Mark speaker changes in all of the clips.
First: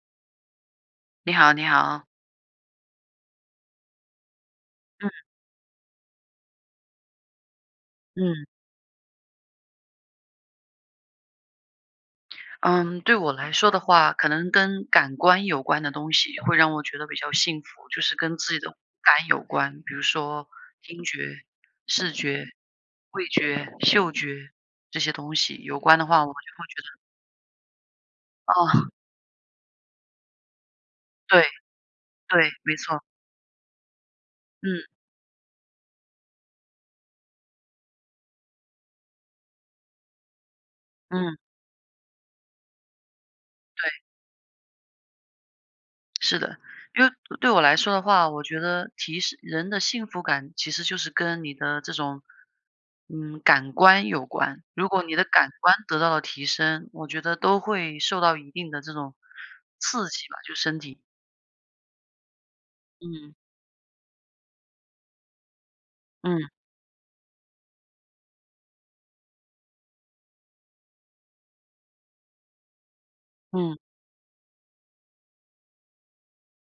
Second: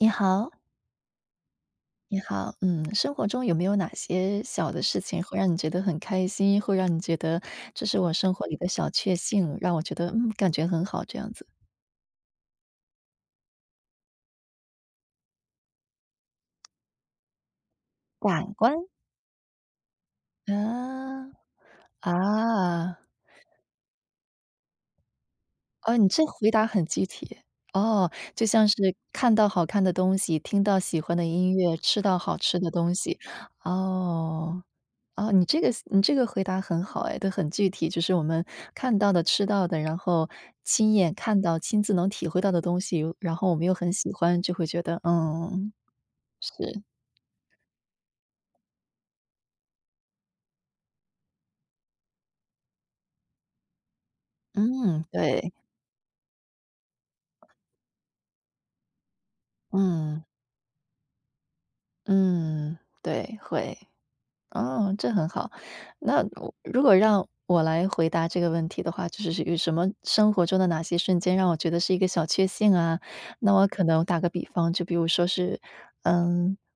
Speaker 1: 你好。
Speaker 2: 你好你好。
Speaker 1: 你好，嗯，生活中有没有哪些小的事
Speaker 2: 嗯。
Speaker 1: 情，会让你觉得很开心，会让你觉得，这是我生活
Speaker 2: 嗯。
Speaker 1: 里的小确幸，让我觉得，嗯，感觉很好这样子？
Speaker 2: 嗯，对我来说的话，可能跟感官有关的东西会让我觉得比较幸福。就是跟自
Speaker 1: 感
Speaker 2: 己的五
Speaker 1: 官？
Speaker 2: 感有关，比如说听觉、
Speaker 1: 嗯，
Speaker 2: 视觉、
Speaker 1: 啊。
Speaker 2: 味觉、嗅觉，这些东西有
Speaker 1: 哦，
Speaker 2: 关的
Speaker 1: 你
Speaker 2: 话，
Speaker 1: 这
Speaker 2: 我就
Speaker 1: 回
Speaker 2: 会
Speaker 1: 答
Speaker 2: 觉
Speaker 1: 很
Speaker 2: 得
Speaker 1: 具体。哦，就
Speaker 2: 哦。
Speaker 1: 像是 看到好看的东西，听到喜欢的
Speaker 2: 对，
Speaker 1: 音乐，吃到好
Speaker 2: 对，
Speaker 1: 吃的
Speaker 2: 没
Speaker 1: 东
Speaker 2: 错。
Speaker 1: 西。哦，
Speaker 2: 嗯。
Speaker 1: 哦，你这个思你这个回答很好哎，都很具体。就是我们看到的、吃到的，然后亲眼
Speaker 2: 嗯。
Speaker 1: 看到、亲自能体会到的东西，我然后我们又很
Speaker 2: 对。
Speaker 1: 喜欢，就会觉得嗯，
Speaker 2: 是的，
Speaker 1: 是。
Speaker 2: 因为对我来说的话，我觉得提示人的幸福感，其实就是跟你的这种，嗯，感官有关。如果
Speaker 1: 嗯，
Speaker 2: 你的感
Speaker 1: 对。
Speaker 2: 官得到了提升，我觉得都会受到一定的这种刺
Speaker 1: 嗯。
Speaker 2: 激吧，就身体。
Speaker 1: 嗯，
Speaker 2: 嗯。
Speaker 1: 对，会，哦，这很好。那，
Speaker 2: 嗯。
Speaker 1: 如果让我来回答这个问题的话，就是这个什么生活中的哪些瞬间让我觉得是一个小确幸啊？那我
Speaker 2: 嗯。
Speaker 1: 可能打个比方，就比如说是，呃，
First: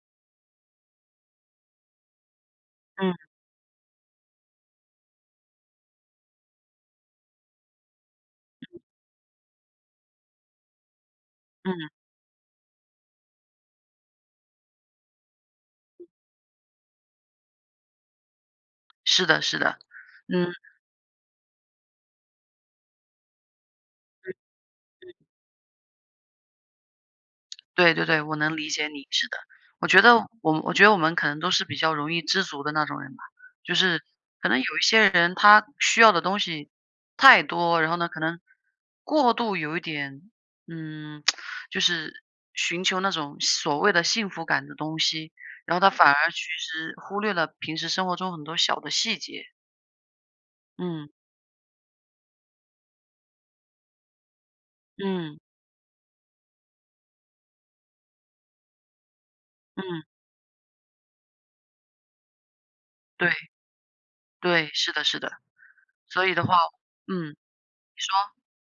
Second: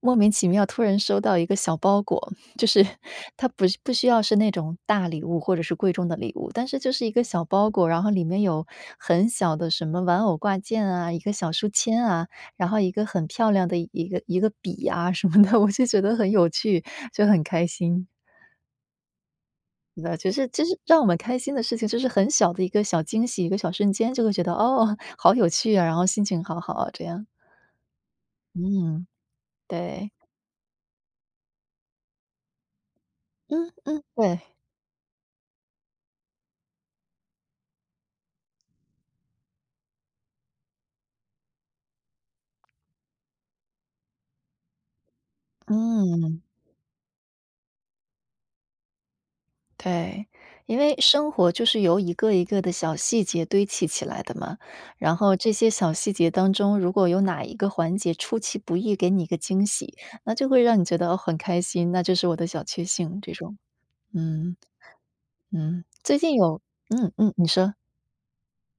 Speaker 1: 莫名其妙突然收到一个小包裹，就是
Speaker 2: 嗯。
Speaker 1: 它不不需要是那种大礼物或者是贵重的礼物，但是就是一个小包裹，然后里面有很小的什么玩偶挂件啊，一个小书
Speaker 2: 嗯。
Speaker 1: 签啊，然后一个很漂亮的一个一个笔呀什么的，我就觉得很有趣，就很开心。
Speaker 2: 是的是的，
Speaker 1: 那其实
Speaker 2: 嗯。
Speaker 1: 其实让我们开心的事情，就是很小的一个小惊喜、一个小瞬间就会
Speaker 2: 嗯。
Speaker 1: 觉得，“哦，
Speaker 2: 嗯。
Speaker 1: 好有趣啊”，然后心情好好啊，这样。
Speaker 2: 对对对，我能理解
Speaker 1: 嗯，
Speaker 2: 你，是的。我觉
Speaker 1: 对。
Speaker 2: 得我们我觉得我们可能都是比较容易知足的那种人吧。
Speaker 1: 嗯
Speaker 2: 就是
Speaker 1: 嗯，对。
Speaker 2: 可能有一些人，他需要的东西太多，然后呢可能过度有一点，嗯，就是寻求那种所谓的幸福感的东西，然后他反而其
Speaker 1: 嗯。
Speaker 2: 实忽略了平时生活中很多小的细节。
Speaker 1: 对。因为
Speaker 2: 嗯。
Speaker 1: 生活就是由一个一个的小细节堆砌起来的嘛，然后
Speaker 2: 嗯。
Speaker 1: 这些小细节当中，如果有哪一个环节出其不意给你一个惊喜，
Speaker 2: 嗯。
Speaker 1: 那就会让你觉得很开心，那就是我的小确幸，这
Speaker 2: 对，
Speaker 1: 种。嗯，
Speaker 2: 对，是的是的。
Speaker 1: 嗯，最
Speaker 2: 所
Speaker 1: 近
Speaker 2: 以的话
Speaker 1: 有嗯
Speaker 2: 嗯，
Speaker 1: 嗯，
Speaker 2: 你
Speaker 1: 你说。
Speaker 2: 说。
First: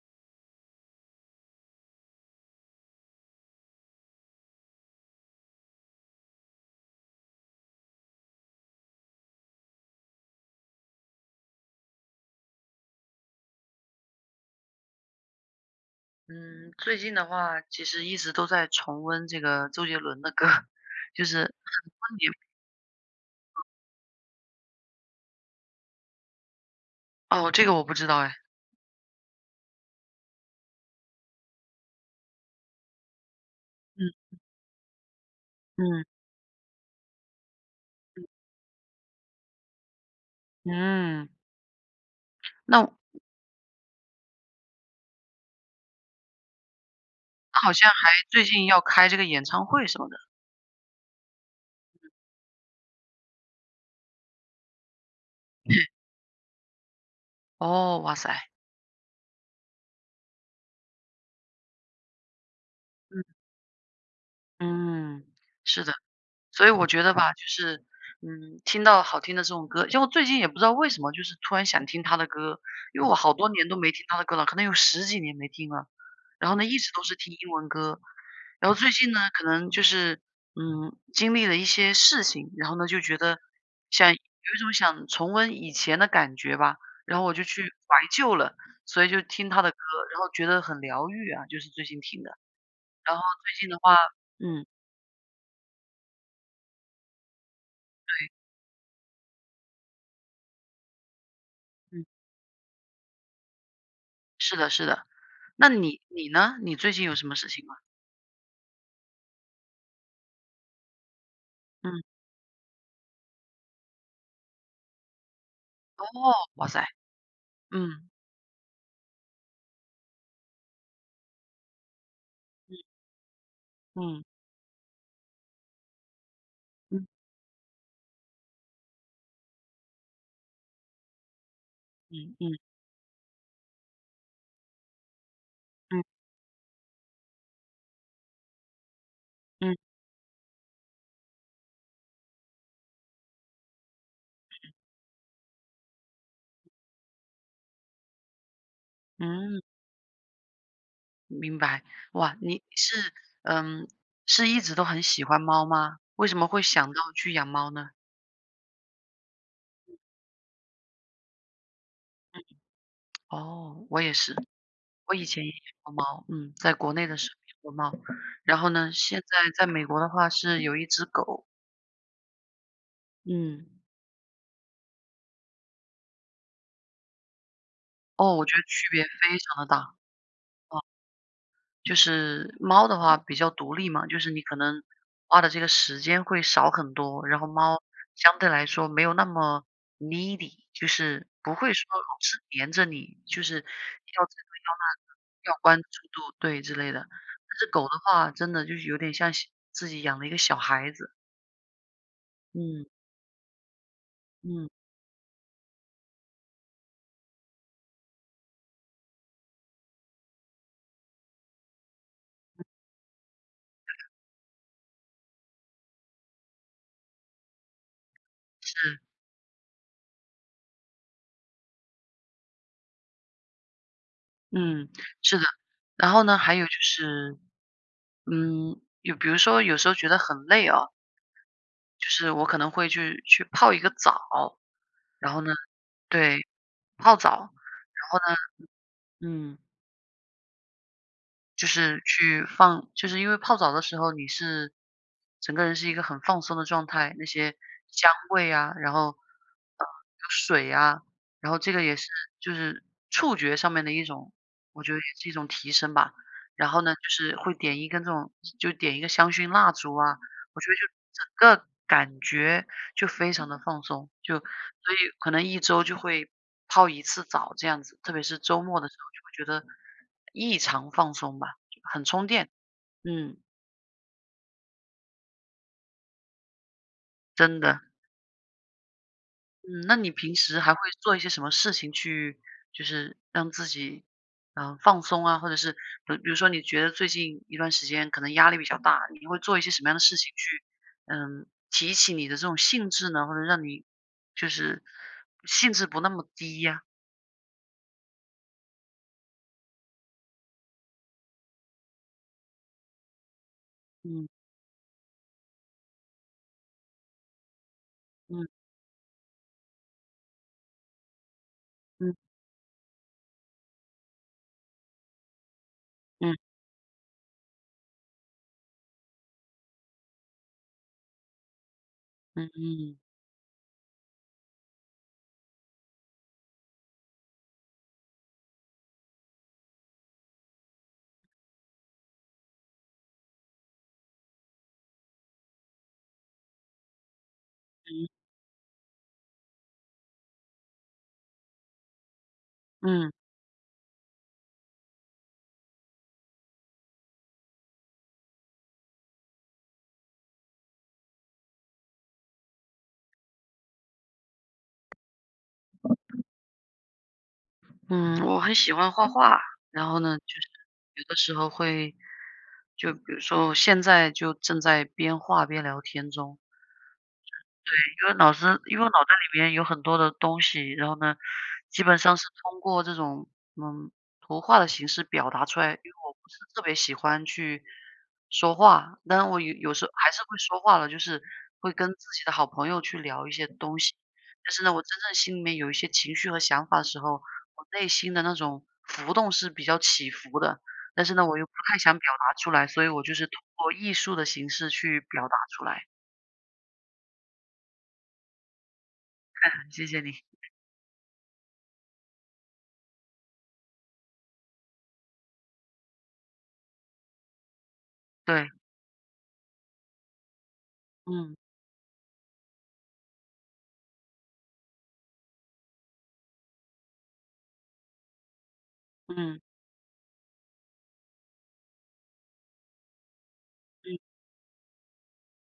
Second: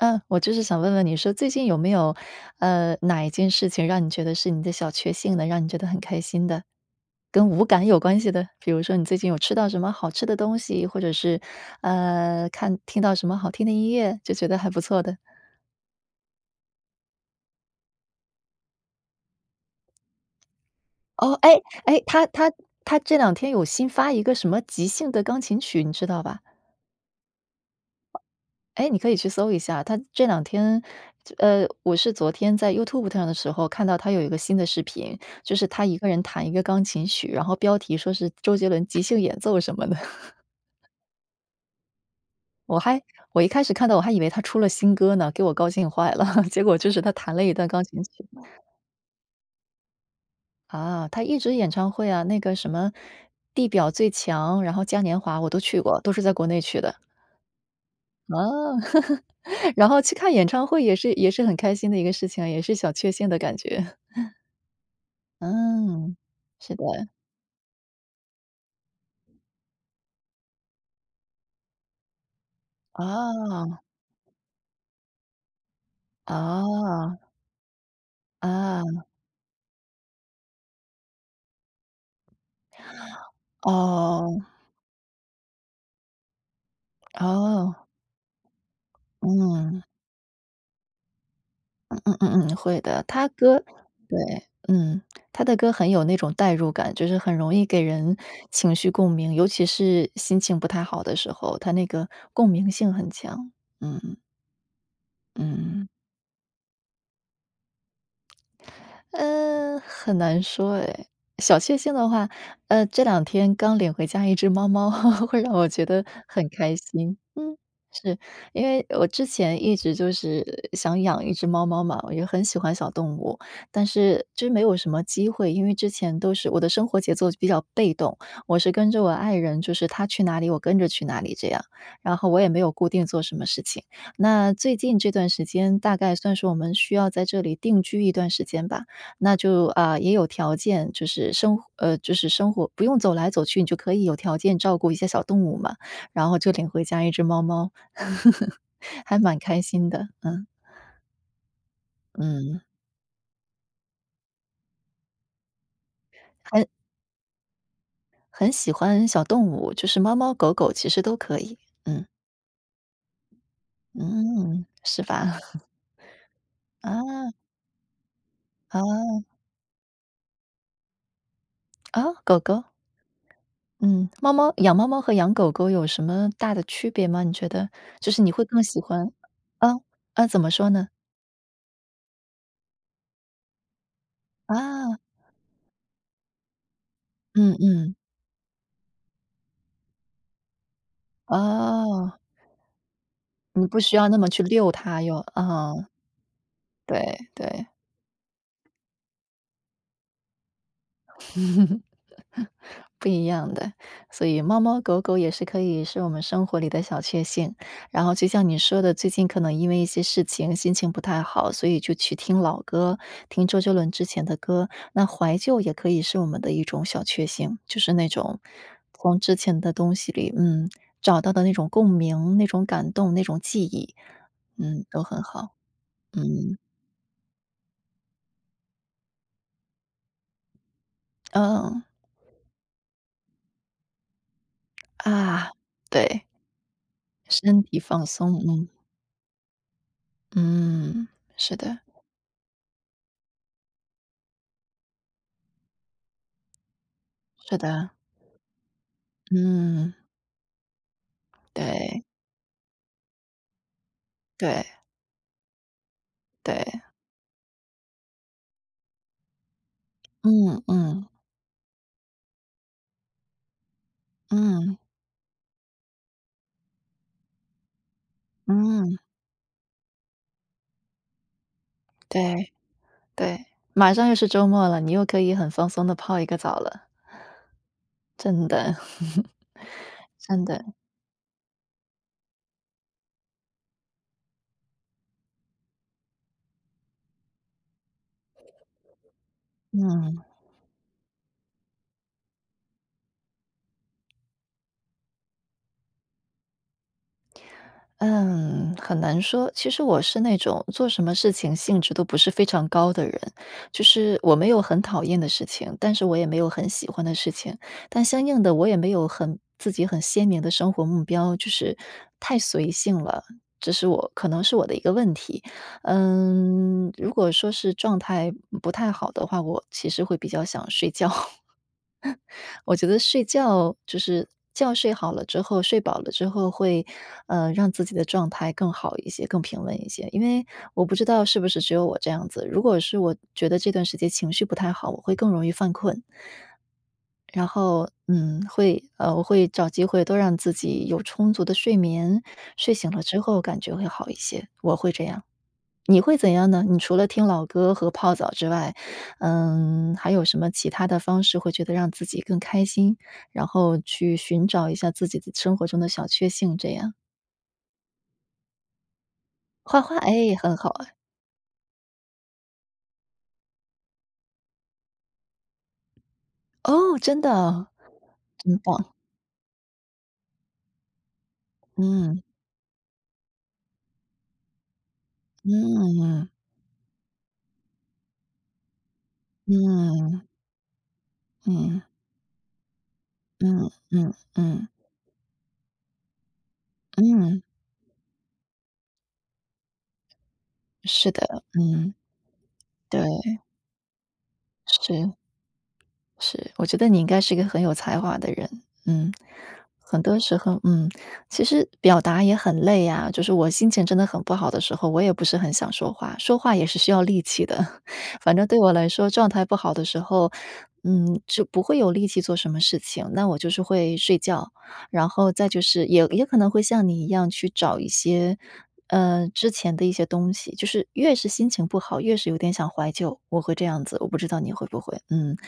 Speaker 1: 嗯，我就是想问问你说，最近有没有，呃，哪一件事情让你觉得是你的小确幸的，让你觉得很开心的，跟五感有关系的？比如说你最近有吃到什么好吃的东西，或者是，呃，看听到什么好听的音乐，就觉得还不错的？
Speaker 2: 嗯，最近的话，其实一直都在重温这个周杰伦的歌，就
Speaker 1: 哦，
Speaker 2: 是
Speaker 1: 诶诶，他
Speaker 2: [unintelligible]
Speaker 1: 他他这两天
Speaker 2: 嗯。
Speaker 1: 有新发一个什么即兴的钢琴曲，你知道吧？
Speaker 2: 哦，这个我不知道诶。
Speaker 1: 诶，你可以去搜一下，他这两天就呃，我是昨天在 YouTube 上的时候看到
Speaker 2: 嗯
Speaker 1: 他有一个
Speaker 2: 嗯。
Speaker 1: 新的视频，就是他一
Speaker 2: 嗯。
Speaker 1: 个人弹一个钢琴曲，然后标题说
Speaker 2: 嗯。
Speaker 1: 是周杰伦即兴演奏什么的。
Speaker 2: 嗯。
Speaker 1: 我
Speaker 2: 那
Speaker 1: 还我一开始看到我还以为他出了新歌呢，给我高兴坏了，结果就是他弹了一
Speaker 2: 他
Speaker 1: 段
Speaker 2: 好
Speaker 1: 钢
Speaker 2: 像
Speaker 1: 琴
Speaker 2: 还
Speaker 1: 曲。
Speaker 2: 最近要开这个演唱会什么的。
Speaker 1: 啊，他一直演唱会呀，那个什么“地表最强”，然后“嘉年华”我都去 过，都是在国内去的。
Speaker 2: 哦，哇
Speaker 1: 啊，
Speaker 2: 塞。
Speaker 1: 然后去看演唱会也是也是很开心的一个事情啊，也是小确
Speaker 2: 嗯。
Speaker 1: 幸的感觉。
Speaker 2: 嗯，是的。
Speaker 1: 嗯，
Speaker 2: 所以
Speaker 1: 是的。
Speaker 2: 我觉得吧，就是，嗯，听到好听的这种歌因为我最近也不知道为什么，就是突然想听他的歌，因为我好多年都
Speaker 1: 哦。
Speaker 2: 没听他的歌了，可能有10几年没听了。然后呢，一直都是
Speaker 1: 哦。
Speaker 2: 听英文歌。然后最
Speaker 1: 啊。
Speaker 2: 近呢，可能就是，嗯，经历了一些事情，然后呢就觉得，想有
Speaker 1: 哦。
Speaker 2: 一种想重温以前的感觉吧。然后我就去
Speaker 1: 哦。
Speaker 2: 怀旧了，所以就听他的歌。
Speaker 1: 嗯。
Speaker 2: 然后觉得很疗愈啊，就是最
Speaker 1: 嗯
Speaker 2: 近
Speaker 1: 嗯
Speaker 2: 听的。
Speaker 1: 嗯嗯，会的。
Speaker 2: 然后
Speaker 1: 他
Speaker 2: 最
Speaker 1: 歌
Speaker 2: 近的话
Speaker 1: 对，
Speaker 2: 嗯。
Speaker 1: 嗯，他的歌很有那种代入感，就是很容易给人
Speaker 2: 对。
Speaker 1: 情绪共鸣，尤其是心情不太好的时候，他那
Speaker 2: 嗯。
Speaker 1: 个共鸣性很强，嗯。
Speaker 2: 是的是的。那
Speaker 1: 嗯。
Speaker 2: 你你呢？你最近有什么事情吗？
Speaker 1: 呃，很难说哎，小确幸
Speaker 2: 嗯
Speaker 1: 的话，呃，这两天刚领回家一只猫猫，会让我觉得
Speaker 2: 哦，
Speaker 1: 很
Speaker 2: 哇
Speaker 1: 开
Speaker 2: 塞。
Speaker 1: 心。嗯，
Speaker 2: 嗯。
Speaker 1: 是，因为我之前一直就是想养一只猫猫嘛，我就很喜欢
Speaker 2: 嗯。
Speaker 1: 小动物，但
Speaker 2: 嗯。
Speaker 1: 是就没有什么机会，因为之前都是，我的生活
Speaker 2: 嗯。
Speaker 1: 节奏比较被动，我是跟着我爱人，就是他去哪里我跟着去哪里这样，然后
Speaker 2: 嗯
Speaker 1: 我也
Speaker 2: 嗯。
Speaker 1: 没有固定做什么事情。那最近这段时间，大
Speaker 2: 嗯。
Speaker 1: 概算是我们需要在这里定居一段时间吧，那就，
Speaker 2: 嗯。
Speaker 1: 呃，也有条件，就是生活呃，就是生活不用走来走去，你就可以有条件
Speaker 2: 嗯嗯。
Speaker 1: 照顾一些小动物嘛，然后就领回家一只猫猫。还蛮
Speaker 2: 嗯。
Speaker 1: 开心的，嗯。
Speaker 2: 明白，哇，
Speaker 1: 嗯。
Speaker 2: 你是嗯，是一直都很喜欢猫吗？为什么会
Speaker 1: 很
Speaker 2: 想到去养猫呢？
Speaker 1: 很喜欢小动物，就是猫猫狗狗其实都可以，嗯。
Speaker 2: 嗯嗯，哦，我也是，
Speaker 1: 嗯，是
Speaker 2: 我
Speaker 1: 吧？
Speaker 2: 以前也养 过猫，嗯，在国内的时
Speaker 1: 啊。
Speaker 2: 候养过猫，然后呢，现
Speaker 1: 哦。
Speaker 2: 在在美国的话是有一只狗。
Speaker 1: 哦，狗狗？
Speaker 2: 嗯。
Speaker 1: 嗯，猫猫养猫猫和养狗狗有什么大的区别吗，你觉得？就是你
Speaker 2: 哦，我
Speaker 1: 会
Speaker 2: 觉
Speaker 1: 更
Speaker 2: 得
Speaker 1: 喜
Speaker 2: 区别
Speaker 1: 欢
Speaker 2: 非常地大。
Speaker 1: 哦，啊怎么说
Speaker 2: 哦。
Speaker 1: 呢？
Speaker 2: 就是，猫的话比较独立嘛。就是你可能，
Speaker 1: 啊。
Speaker 2: 花的这个时间会少很多，然后
Speaker 1: 嗯
Speaker 2: 猫
Speaker 1: 嗯。
Speaker 2: 相对来说没有那么 Needy，就是不会说老
Speaker 1: 哦。
Speaker 2: 是粘着你，就是要这
Speaker 1: 你不需要那么去
Speaker 2: 个、
Speaker 1: 溜
Speaker 2: 要
Speaker 1: 它又
Speaker 2: 那个、要关
Speaker 1: 哦。
Speaker 2: 注度对，之类的。
Speaker 1: 对，
Speaker 2: 但
Speaker 1: 对。
Speaker 2: 是狗的话真的就有点像小自己养了一个小孩子。嗯。
Speaker 1: 不一样的，所以猫
Speaker 2: 嗯。
Speaker 1: 猫狗狗也是可以是我们生活里的小确幸。然后就像你说的，最近可能因为一些事情心情不太好，所以就去听老歌，听周杰伦之
Speaker 2: [unintelligible]
Speaker 1: 前的歌，那怀旧也可以是我们的一种小确幸。就是那种，
Speaker 2: 是。
Speaker 1: 从之前的东西里，嗯，找到的那种共鸣，那种感动，那种记忆嗯，
Speaker 2: 嗯，
Speaker 1: 都很
Speaker 2: 是的。
Speaker 1: 好，
Speaker 2: 然后呢，还
Speaker 1: 嗯。
Speaker 2: 有就是，嗯，有比如说有时候觉得很累哦
Speaker 1: 哦。
Speaker 2: 就是我可能会去去泡一个澡。然后
Speaker 1: 啊，
Speaker 2: 呢
Speaker 1: 对。
Speaker 2: 对，泡澡。
Speaker 1: 身
Speaker 2: 然
Speaker 1: 体放
Speaker 2: 后呢
Speaker 1: 松，嗯。
Speaker 2: 嗯。
Speaker 1: 嗯，是
Speaker 2: 就
Speaker 1: 的。
Speaker 2: 是去放就是因为泡澡的时候，你是整个人是一个很放松的状态，那些
Speaker 1: 是的。
Speaker 2: 香味啊，然后，呃，有
Speaker 1: 嗯。
Speaker 2: 水呀，然后这个也
Speaker 1: 对。
Speaker 2: 是就是触觉上面的一种，
Speaker 1: 对。
Speaker 2: 我觉得也是一种提升吧。然
Speaker 1: 对。
Speaker 2: 后呢就是会点一根这种就点一个香薰蜡烛啊，我
Speaker 1: 嗯
Speaker 2: 觉得就
Speaker 1: 嗯。
Speaker 2: 整个感觉就非常地放松，就所
Speaker 1: 嗯。
Speaker 2: 以可能1周就会泡1次澡这样子。特别是周末的时
Speaker 1: 嗯。
Speaker 2: 候，就会觉得，异常放松吧，很充电，
Speaker 1: 对，
Speaker 2: 嗯。
Speaker 1: 对。马上又是周末了，你又可以很放松地泡一个澡了。
Speaker 2: 真的。
Speaker 1: 真的
Speaker 2: 嗯，那你平
Speaker 1: 真
Speaker 2: 时还
Speaker 1: 的。
Speaker 2: 会做一些什么事情去就是让自己，呃，放松啊，或者是，不比如说你觉得最近一段时间可能压力比较大，你会做一些什么样的事
Speaker 1: 嗯。
Speaker 2: 情去，呃，提起你的这种兴致呢，或者让你就是兴致不那么低呀？
Speaker 1: 嗯，很难说。其实我是那种做什么事情兴致都不是非常高的人，就是
Speaker 2: 嗯。
Speaker 1: 我没有很讨厌的事情，但是我也没有很喜欢的事情。但相应
Speaker 2: 嗯。
Speaker 1: 地我也没有很自己很鲜明的生活目标，就是
Speaker 2: 嗯。
Speaker 1: 太随性了，这是我可能是我的一个问题。
Speaker 2: 嗯。
Speaker 1: 嗯，如果说是状态，嗯，不太好的话，我其实会比较想睡觉。我觉
Speaker 2: 嗯。
Speaker 1: 得睡觉就是觉睡好了之后，睡饱了之后会，呃，让自己的状态更好一些，更平稳一些。因为我不知道是不是只有我这样子，如果是我觉得这段时间情绪不太好，我会更容易犯困。然后，
Speaker 2: 嗯。
Speaker 1: 嗯，会呃，我会找机会多让自己有充足的睡眠，睡醒了
Speaker 2: 嗯。
Speaker 1: 之后感觉会好一些，我会这样。你会怎样呢？你除了听老歌和泡澡之外，嗯，还有什么其他的方式，会觉得让自己更开心？然后去寻找一下自己的生活中的小确幸这样？
Speaker 2: 嗯，我很喜欢画画。
Speaker 1: 画
Speaker 2: 然
Speaker 1: 画，
Speaker 2: 后呢，就
Speaker 1: 哎，
Speaker 2: 是
Speaker 1: 很好哎。
Speaker 2: 有的时候会就比如说，我现在就正在边画边聊天中。
Speaker 1: 哦，真的哦？
Speaker 2: 对，因为脑
Speaker 1: 真
Speaker 2: 子，因为我
Speaker 1: 棒。
Speaker 2: 脑袋里面有很多的东西。然后呢，基本上
Speaker 1: 嗯。
Speaker 2: 是通过这种嗯，图画的形式表达出来，因为我不
Speaker 1: 嗯。
Speaker 2: 是特别喜欢去说话。但是我有有时候还是
Speaker 1: 嗯。
Speaker 2: 会说话的，就是会
Speaker 1: 嗯。
Speaker 2: 跟自己的好朋友去聊一些
Speaker 1: 嗯，
Speaker 2: 东西。
Speaker 1: 嗯，
Speaker 2: 但是
Speaker 1: 嗯。
Speaker 2: 呢，我真正心里面有一些情绪和想法的时候，
Speaker 1: 嗯。
Speaker 2: 我内心的那种浮动是比较起伏的。但
Speaker 1: 是
Speaker 2: 是呢，我
Speaker 1: 的，
Speaker 2: 又不太想
Speaker 1: 嗯。
Speaker 2: 表达出来，所以我
Speaker 1: 对。
Speaker 2: 就是通过艺术的形式去
Speaker 1: 是。
Speaker 2: 表达出来。
Speaker 1: 是，我觉得你应该是一个很有才华的人，嗯。
Speaker 2: 谢谢
Speaker 1: 很
Speaker 2: 你。
Speaker 1: 多时候，嗯。其实表达也很累啊，就是我心情真的很不好的时候，我也不是很想说话，说话也是需要力气的。反正
Speaker 2: 对。
Speaker 1: 对我来说状态不好的时候，嗯，
Speaker 2: 嗯。
Speaker 1: 就不会有力气做什么事情，那我就是会睡觉。然后再就是，也也可能会像你一样去找一些呃，
Speaker 2: 嗯。
Speaker 1: 之前的一些东西。就是越是心情不好，越是有点想怀旧，我会这样
Speaker 2: 嗯。
Speaker 1: 子。我不知道你会不会，嗯。听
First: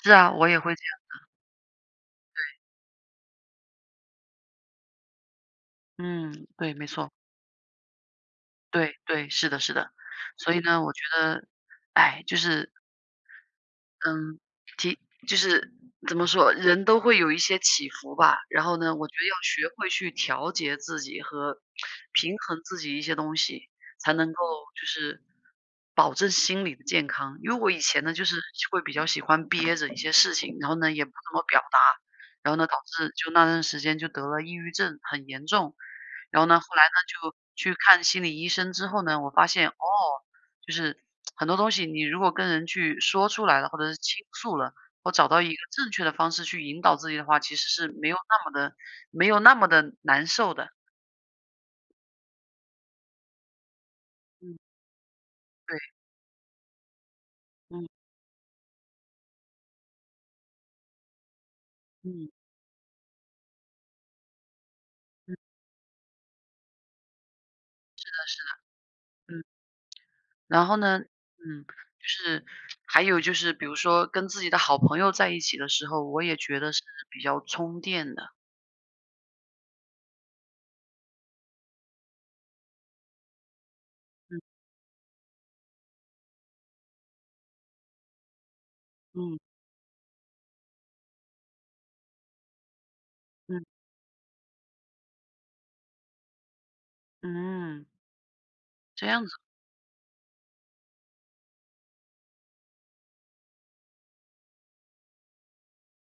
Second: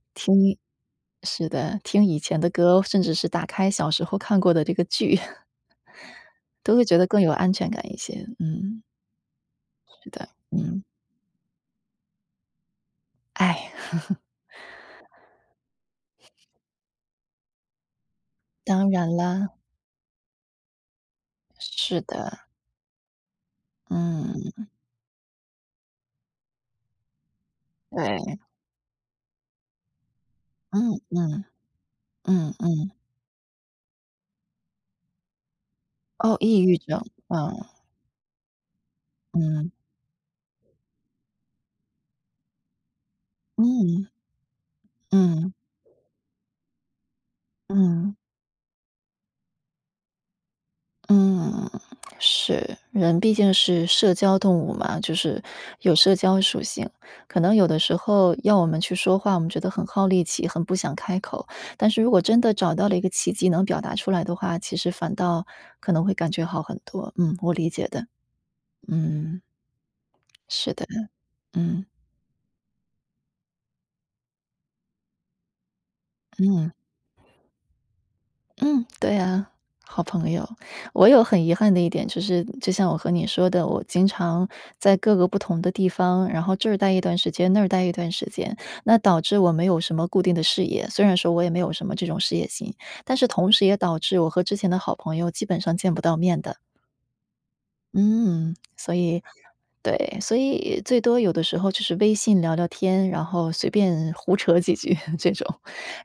Speaker 2: 是啊，我也会这样的。
Speaker 1: 是的，听以前的
Speaker 2: 对。
Speaker 1: 歌，甚至是打开小时候看过的这个剧。
Speaker 2: 嗯，对，
Speaker 1: 都会
Speaker 2: 没
Speaker 1: 觉得
Speaker 2: 错。
Speaker 1: 更有安全感一些，嗯。
Speaker 2: 对对，是的是的。
Speaker 1: 是的，
Speaker 2: 所以
Speaker 1: 嗯。
Speaker 2: 呢，我觉得，唉，就是
Speaker 1: 唉。
Speaker 2: 嗯，其就是怎么说，人都会有一些起伏吧。然后
Speaker 1: 当
Speaker 2: 呢，我
Speaker 1: 然
Speaker 2: 觉得要
Speaker 1: 啦。
Speaker 2: 学会去调节自己和
Speaker 1: 是
Speaker 2: 平
Speaker 1: 的。
Speaker 2: 衡自己一些东西，才能够
Speaker 1: 嗯。
Speaker 2: 就是保证心理的健康。因为我以前呢，就
Speaker 1: 对。
Speaker 2: 是会比较喜欢憋着一些事情，然后呢，
Speaker 1: 嗯，
Speaker 2: 也不怎么
Speaker 1: 嗯，
Speaker 2: 表达。然
Speaker 1: 嗯
Speaker 2: 后呢，导
Speaker 1: 嗯。
Speaker 2: 致就那段时间就得了抑郁症，很严重。
Speaker 1: 哦，
Speaker 2: 然后呢，
Speaker 1: 抑
Speaker 2: 后
Speaker 1: 郁
Speaker 2: 来呢，
Speaker 1: 症，
Speaker 2: 就
Speaker 1: 哦。
Speaker 2: 去看心理医生之后呢，我发现，
Speaker 1: 嗯。
Speaker 2: 哦，就是，很多东西，你如果跟人去说出来了，或者是
Speaker 1: 嗯。
Speaker 2: 倾诉了，或找到一
Speaker 1: 嗯。
Speaker 2: 个正确的方式去引导自己的话，其实是没
Speaker 1: 嗯。
Speaker 2: 有那么地没有那么地难受的。
Speaker 1: 嗯，是。人毕竟是社交动
Speaker 2: 嗯。
Speaker 1: 物嘛，就是
Speaker 2: 对。
Speaker 1: 有社交属性。可能有的
Speaker 2: 嗯。
Speaker 1: 时候要我们去说话，我们觉得很耗力气，很不想开口。但是如果
Speaker 2: 嗯。
Speaker 1: 真的找到了一个契机能表达出来的话，其实反
Speaker 2: 嗯。
Speaker 1: 倒可能会感觉好很多。嗯，我理解
Speaker 2: 是
Speaker 1: 的。
Speaker 2: 的是的。
Speaker 1: 嗯。
Speaker 2: 嗯。然
Speaker 1: 是
Speaker 2: 后
Speaker 1: 的，
Speaker 2: 呢，嗯，
Speaker 1: 嗯。
Speaker 2: 就是还有就是，比如说跟自己的好朋友在一起的时候，我也觉
Speaker 1: 嗯。
Speaker 2: 得是比较充电的。
Speaker 1: 嗯，对啊，好朋友。我有很遗憾的一点，就是，就像我和你说的，我经
Speaker 2: 嗯。
Speaker 1: 常在各个不同的地方，然后这儿呆一段时间，那儿呆一段时间。那导致
Speaker 2: 嗯。
Speaker 1: 我没有什么固定的事业，虽然说我也没有什么这种事业心，但是同时
Speaker 2: 嗯。
Speaker 1: 也导致我和之前的好朋友，基本上见不到面的。
Speaker 2: 嗯。
Speaker 1: 嗯，所
Speaker 2: 这
Speaker 1: 以
Speaker 2: 样子。
Speaker 1: 对，所以最多有的时候就是微信聊聊天，然后随便胡扯几句，这种。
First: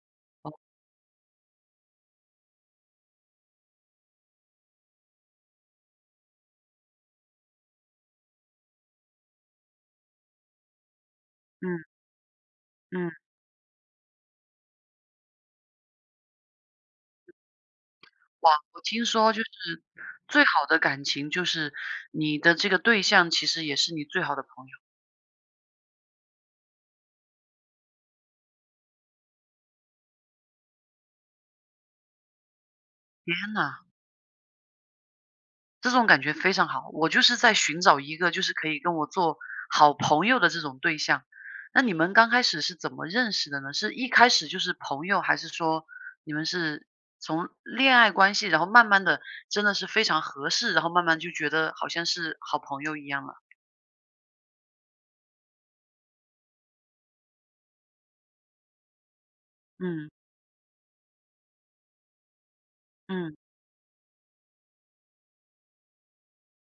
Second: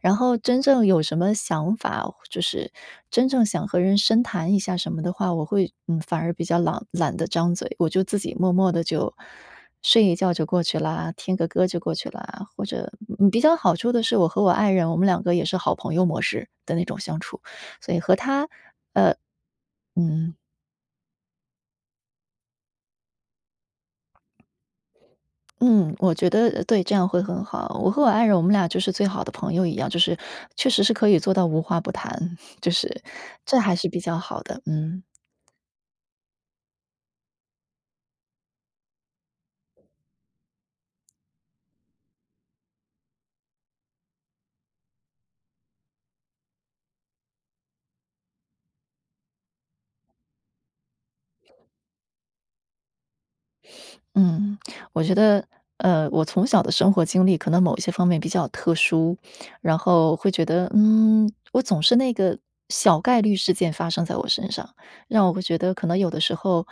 Speaker 1: 然后
Speaker 2: 哦。
Speaker 1: 真正有什么想法，或就是真正想和人深谈一下什么的话，我会，嗯，反而比较朗懒得张嘴，我就自己默默地就，睡一觉就过去啦，听个歌就
Speaker 2: 嗯。
Speaker 1: 过去啦，或者，
Speaker 2: 嗯。
Speaker 1: 嗯，比较好处的是我和我爱人，我们两个也是好朋友模式的那种相处，所以和他
Speaker 2: 哇，我听
Speaker 1: 呃，
Speaker 2: 说就是，
Speaker 1: 嗯。
Speaker 2: 最好的感情就是你的这个对象其实也是你最好的朋友。
Speaker 1: 嗯，我觉得，呃，对，这样会很好，我和我爱人，我们俩就是最好的朋友一样，就是确实是可以做到无话不谈，就是
Speaker 2: 天
Speaker 1: 这还
Speaker 2: 呐！
Speaker 1: 是比较好的，嗯。
Speaker 2: 这种感觉非常好，我就是在寻找一个就是可以跟我做好朋友的这种对象。那你们刚开始是怎么认识的呢？是一开始就是朋友，还是说你们是从恋爱关系，然后慢慢地真的是非常合适然后慢慢就觉得好像是好朋友一样了。
Speaker 1: 嗯，我觉得，呃，我从小的生活经历可能某一些方面比较特殊，然
Speaker 2: 嗯。
Speaker 1: 后会觉得，嗯，我总是那个小概
Speaker 2: 嗯。
Speaker 1: 率事件发生在我身上，让我会觉得可能有的时候，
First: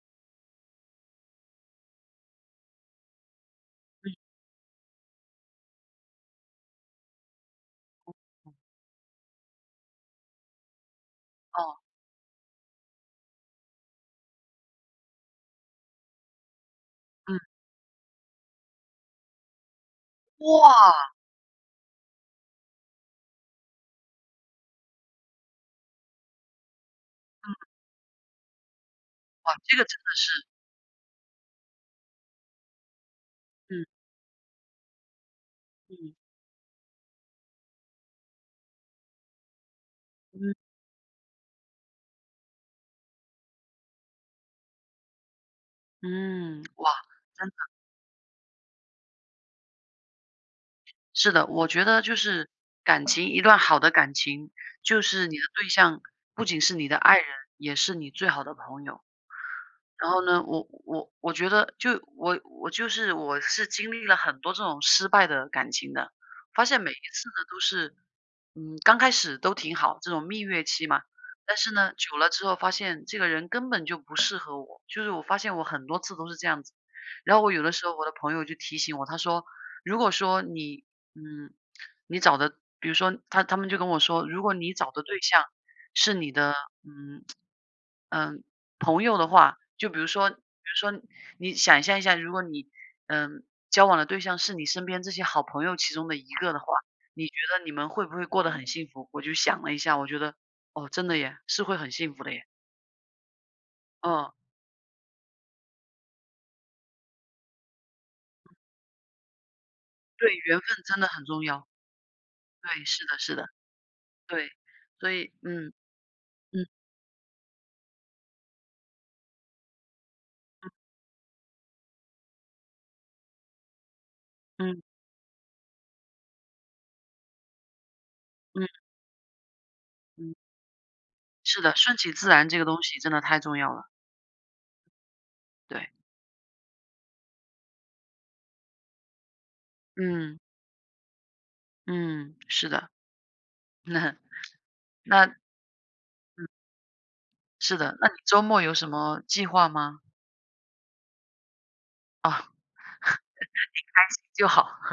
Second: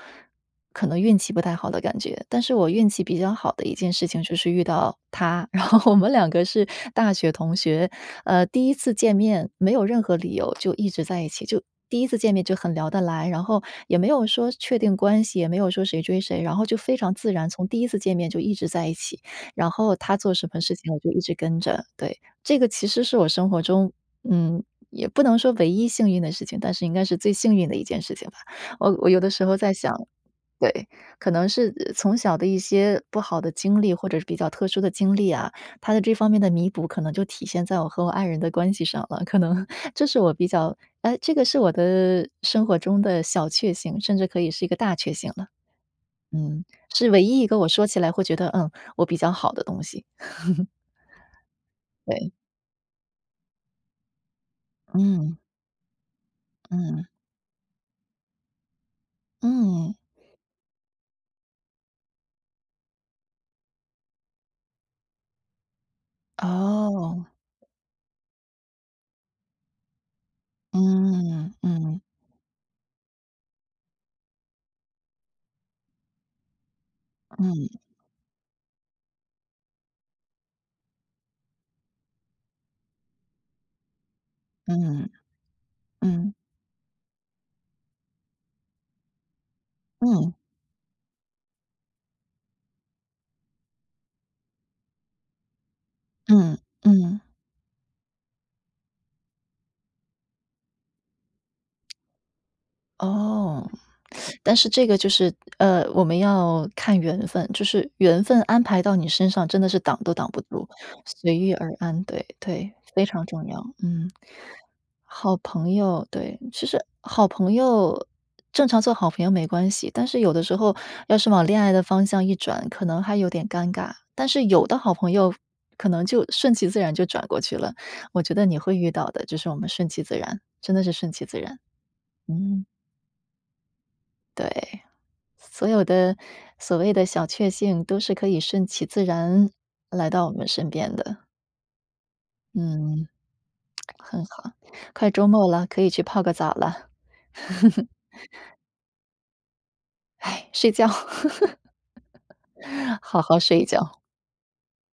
Speaker 1: 可能运气不太好的感觉。但是我运气比较好的一件事
Speaker 2: 嗯。
Speaker 1: 情就是遇到他，然后我们两个是大学同学，
Speaker 2: 哦
Speaker 1: 呃，
Speaker 2: 哦。
Speaker 1: 第1次见面没有任何理由，就一直在一起就
Speaker 2: 哦。
Speaker 1: 第1次见面就很聊得来，然后也没有说确定关系，也没有说谁追谁，然后就非常自
Speaker 2: 嗯。
Speaker 1: 然，从第一次见面就一直在一起，然后他做什么事情我
Speaker 2: 哇！
Speaker 1: 就一直跟着，对。这个其实是我生活中嗯，也不能说唯一幸运的事情，但是应该是最幸
Speaker 2: 嗯。
Speaker 1: 运的一件事情吧。我我有的时
Speaker 2: 哇，
Speaker 1: 候在
Speaker 2: 这个
Speaker 1: 想
Speaker 2: 真的是
Speaker 1: 对，可能是，呃，从小的一些不好的经
Speaker 2: 嗯。
Speaker 1: 历，或者是比较特殊的经历啊，它的
Speaker 2: 嗯。
Speaker 1: 这方面的弥补，可能就体现在我和我爱人的关系上了，可能这是我比
Speaker 2: 嗯。
Speaker 1: 较诶，这个是我的生活中的小确幸，甚至可以是一个大确幸了。
Speaker 2: 嗯，
Speaker 1: 嗯，
Speaker 2: 哇，
Speaker 1: 是唯一一
Speaker 2: 真的！
Speaker 1: 个我说起来会觉得嗯，我比较好的东西。
Speaker 2: 是的，我觉得就
Speaker 1: 对。
Speaker 2: 是感情一段好的感情，就是
Speaker 1: 嗯。
Speaker 2: 你的对象，不仅是你的
Speaker 1: 嗯。
Speaker 2: 爱人，也是你最好的朋友。
Speaker 1: 嗯。
Speaker 2: 然后呢？我我我觉得就我我就是我是经历了很多这种失败的感情的，发现每一
Speaker 1: 哦。
Speaker 2: 次呢都是，嗯，刚开始都挺好，这种蜜月期嘛。
Speaker 1: 嗯，
Speaker 2: 但是呢，
Speaker 1: 嗯。
Speaker 2: 久了之后发现这个人根本就不适合我，就是我发现我很多次都是这样子。然后我有的
Speaker 1: 嗯。
Speaker 2: 时候我的朋友就提醒我，他说如果说你嗯，你找的比如说他他们就跟我说：“如果你找的
Speaker 1: 嗯，
Speaker 2: 对象是你
Speaker 1: 嗯。
Speaker 2: 的，嗯 嗯，朋友的话，就比如说比
Speaker 1: 嗯。
Speaker 2: 如说你想象一下，如果你，呃，交往的对象是你身边这些好朋友其中的一个
Speaker 1: 嗯，
Speaker 2: 的话，
Speaker 1: 嗯。
Speaker 2: 你觉得你们会不会过得很幸福？”我就想了一下，我觉得，哦，真的耶，是会很幸福的耶。
Speaker 1: 哦，
Speaker 2: 哦。
Speaker 1: 但是这个就是，呃，我们要看缘分，就是缘分安排到你身上，真的是挡都挡
Speaker 2: 对，
Speaker 1: 不
Speaker 2: 缘分
Speaker 1: 住，
Speaker 2: 真的很
Speaker 1: 随
Speaker 2: 重
Speaker 1: 遇
Speaker 2: 要。
Speaker 1: 而安，对，对，
Speaker 2: 对，
Speaker 1: 非
Speaker 2: 是的
Speaker 1: 常
Speaker 2: 是的。
Speaker 1: 重要，嗯。
Speaker 2: 对，所以
Speaker 1: 好
Speaker 2: 嗯
Speaker 1: 朋友，对，
Speaker 2: 嗯。
Speaker 1: 其实好朋友呃，正常做好朋友没关系，但是有的时
Speaker 2: 嗯。
Speaker 1: 候要是往恋爱的方向一转，可能还有点尴尬，但是有的
Speaker 2: 嗯。
Speaker 1: 好朋友可能就顺其自然就转过去了，我觉得你
Speaker 2: 嗯。
Speaker 1: 会遇到的，就是我们顺其自
Speaker 2: 嗯。
Speaker 1: 然，真的是顺其自然，
Speaker 2: 是的，顺其自然这
Speaker 1: 嗯。
Speaker 2: 个东西真的太重要了。
Speaker 1: 对，所有
Speaker 2: 对。
Speaker 1: 的，所谓的小确幸都是可以顺其自然，来到我
Speaker 2: 嗯。
Speaker 1: 们身边的。
Speaker 2: 嗯，是的。
Speaker 1: 嗯，很好。快
Speaker 2: 那
Speaker 1: 周末了，可以去泡个
Speaker 2: 嗯。
Speaker 1: 澡了。
Speaker 2: 是 的，那你周末有什么计划吗？
Speaker 1: 睡觉。
Speaker 2: 啊，你
Speaker 1: 好好睡一觉。
Speaker 2: 开心就好。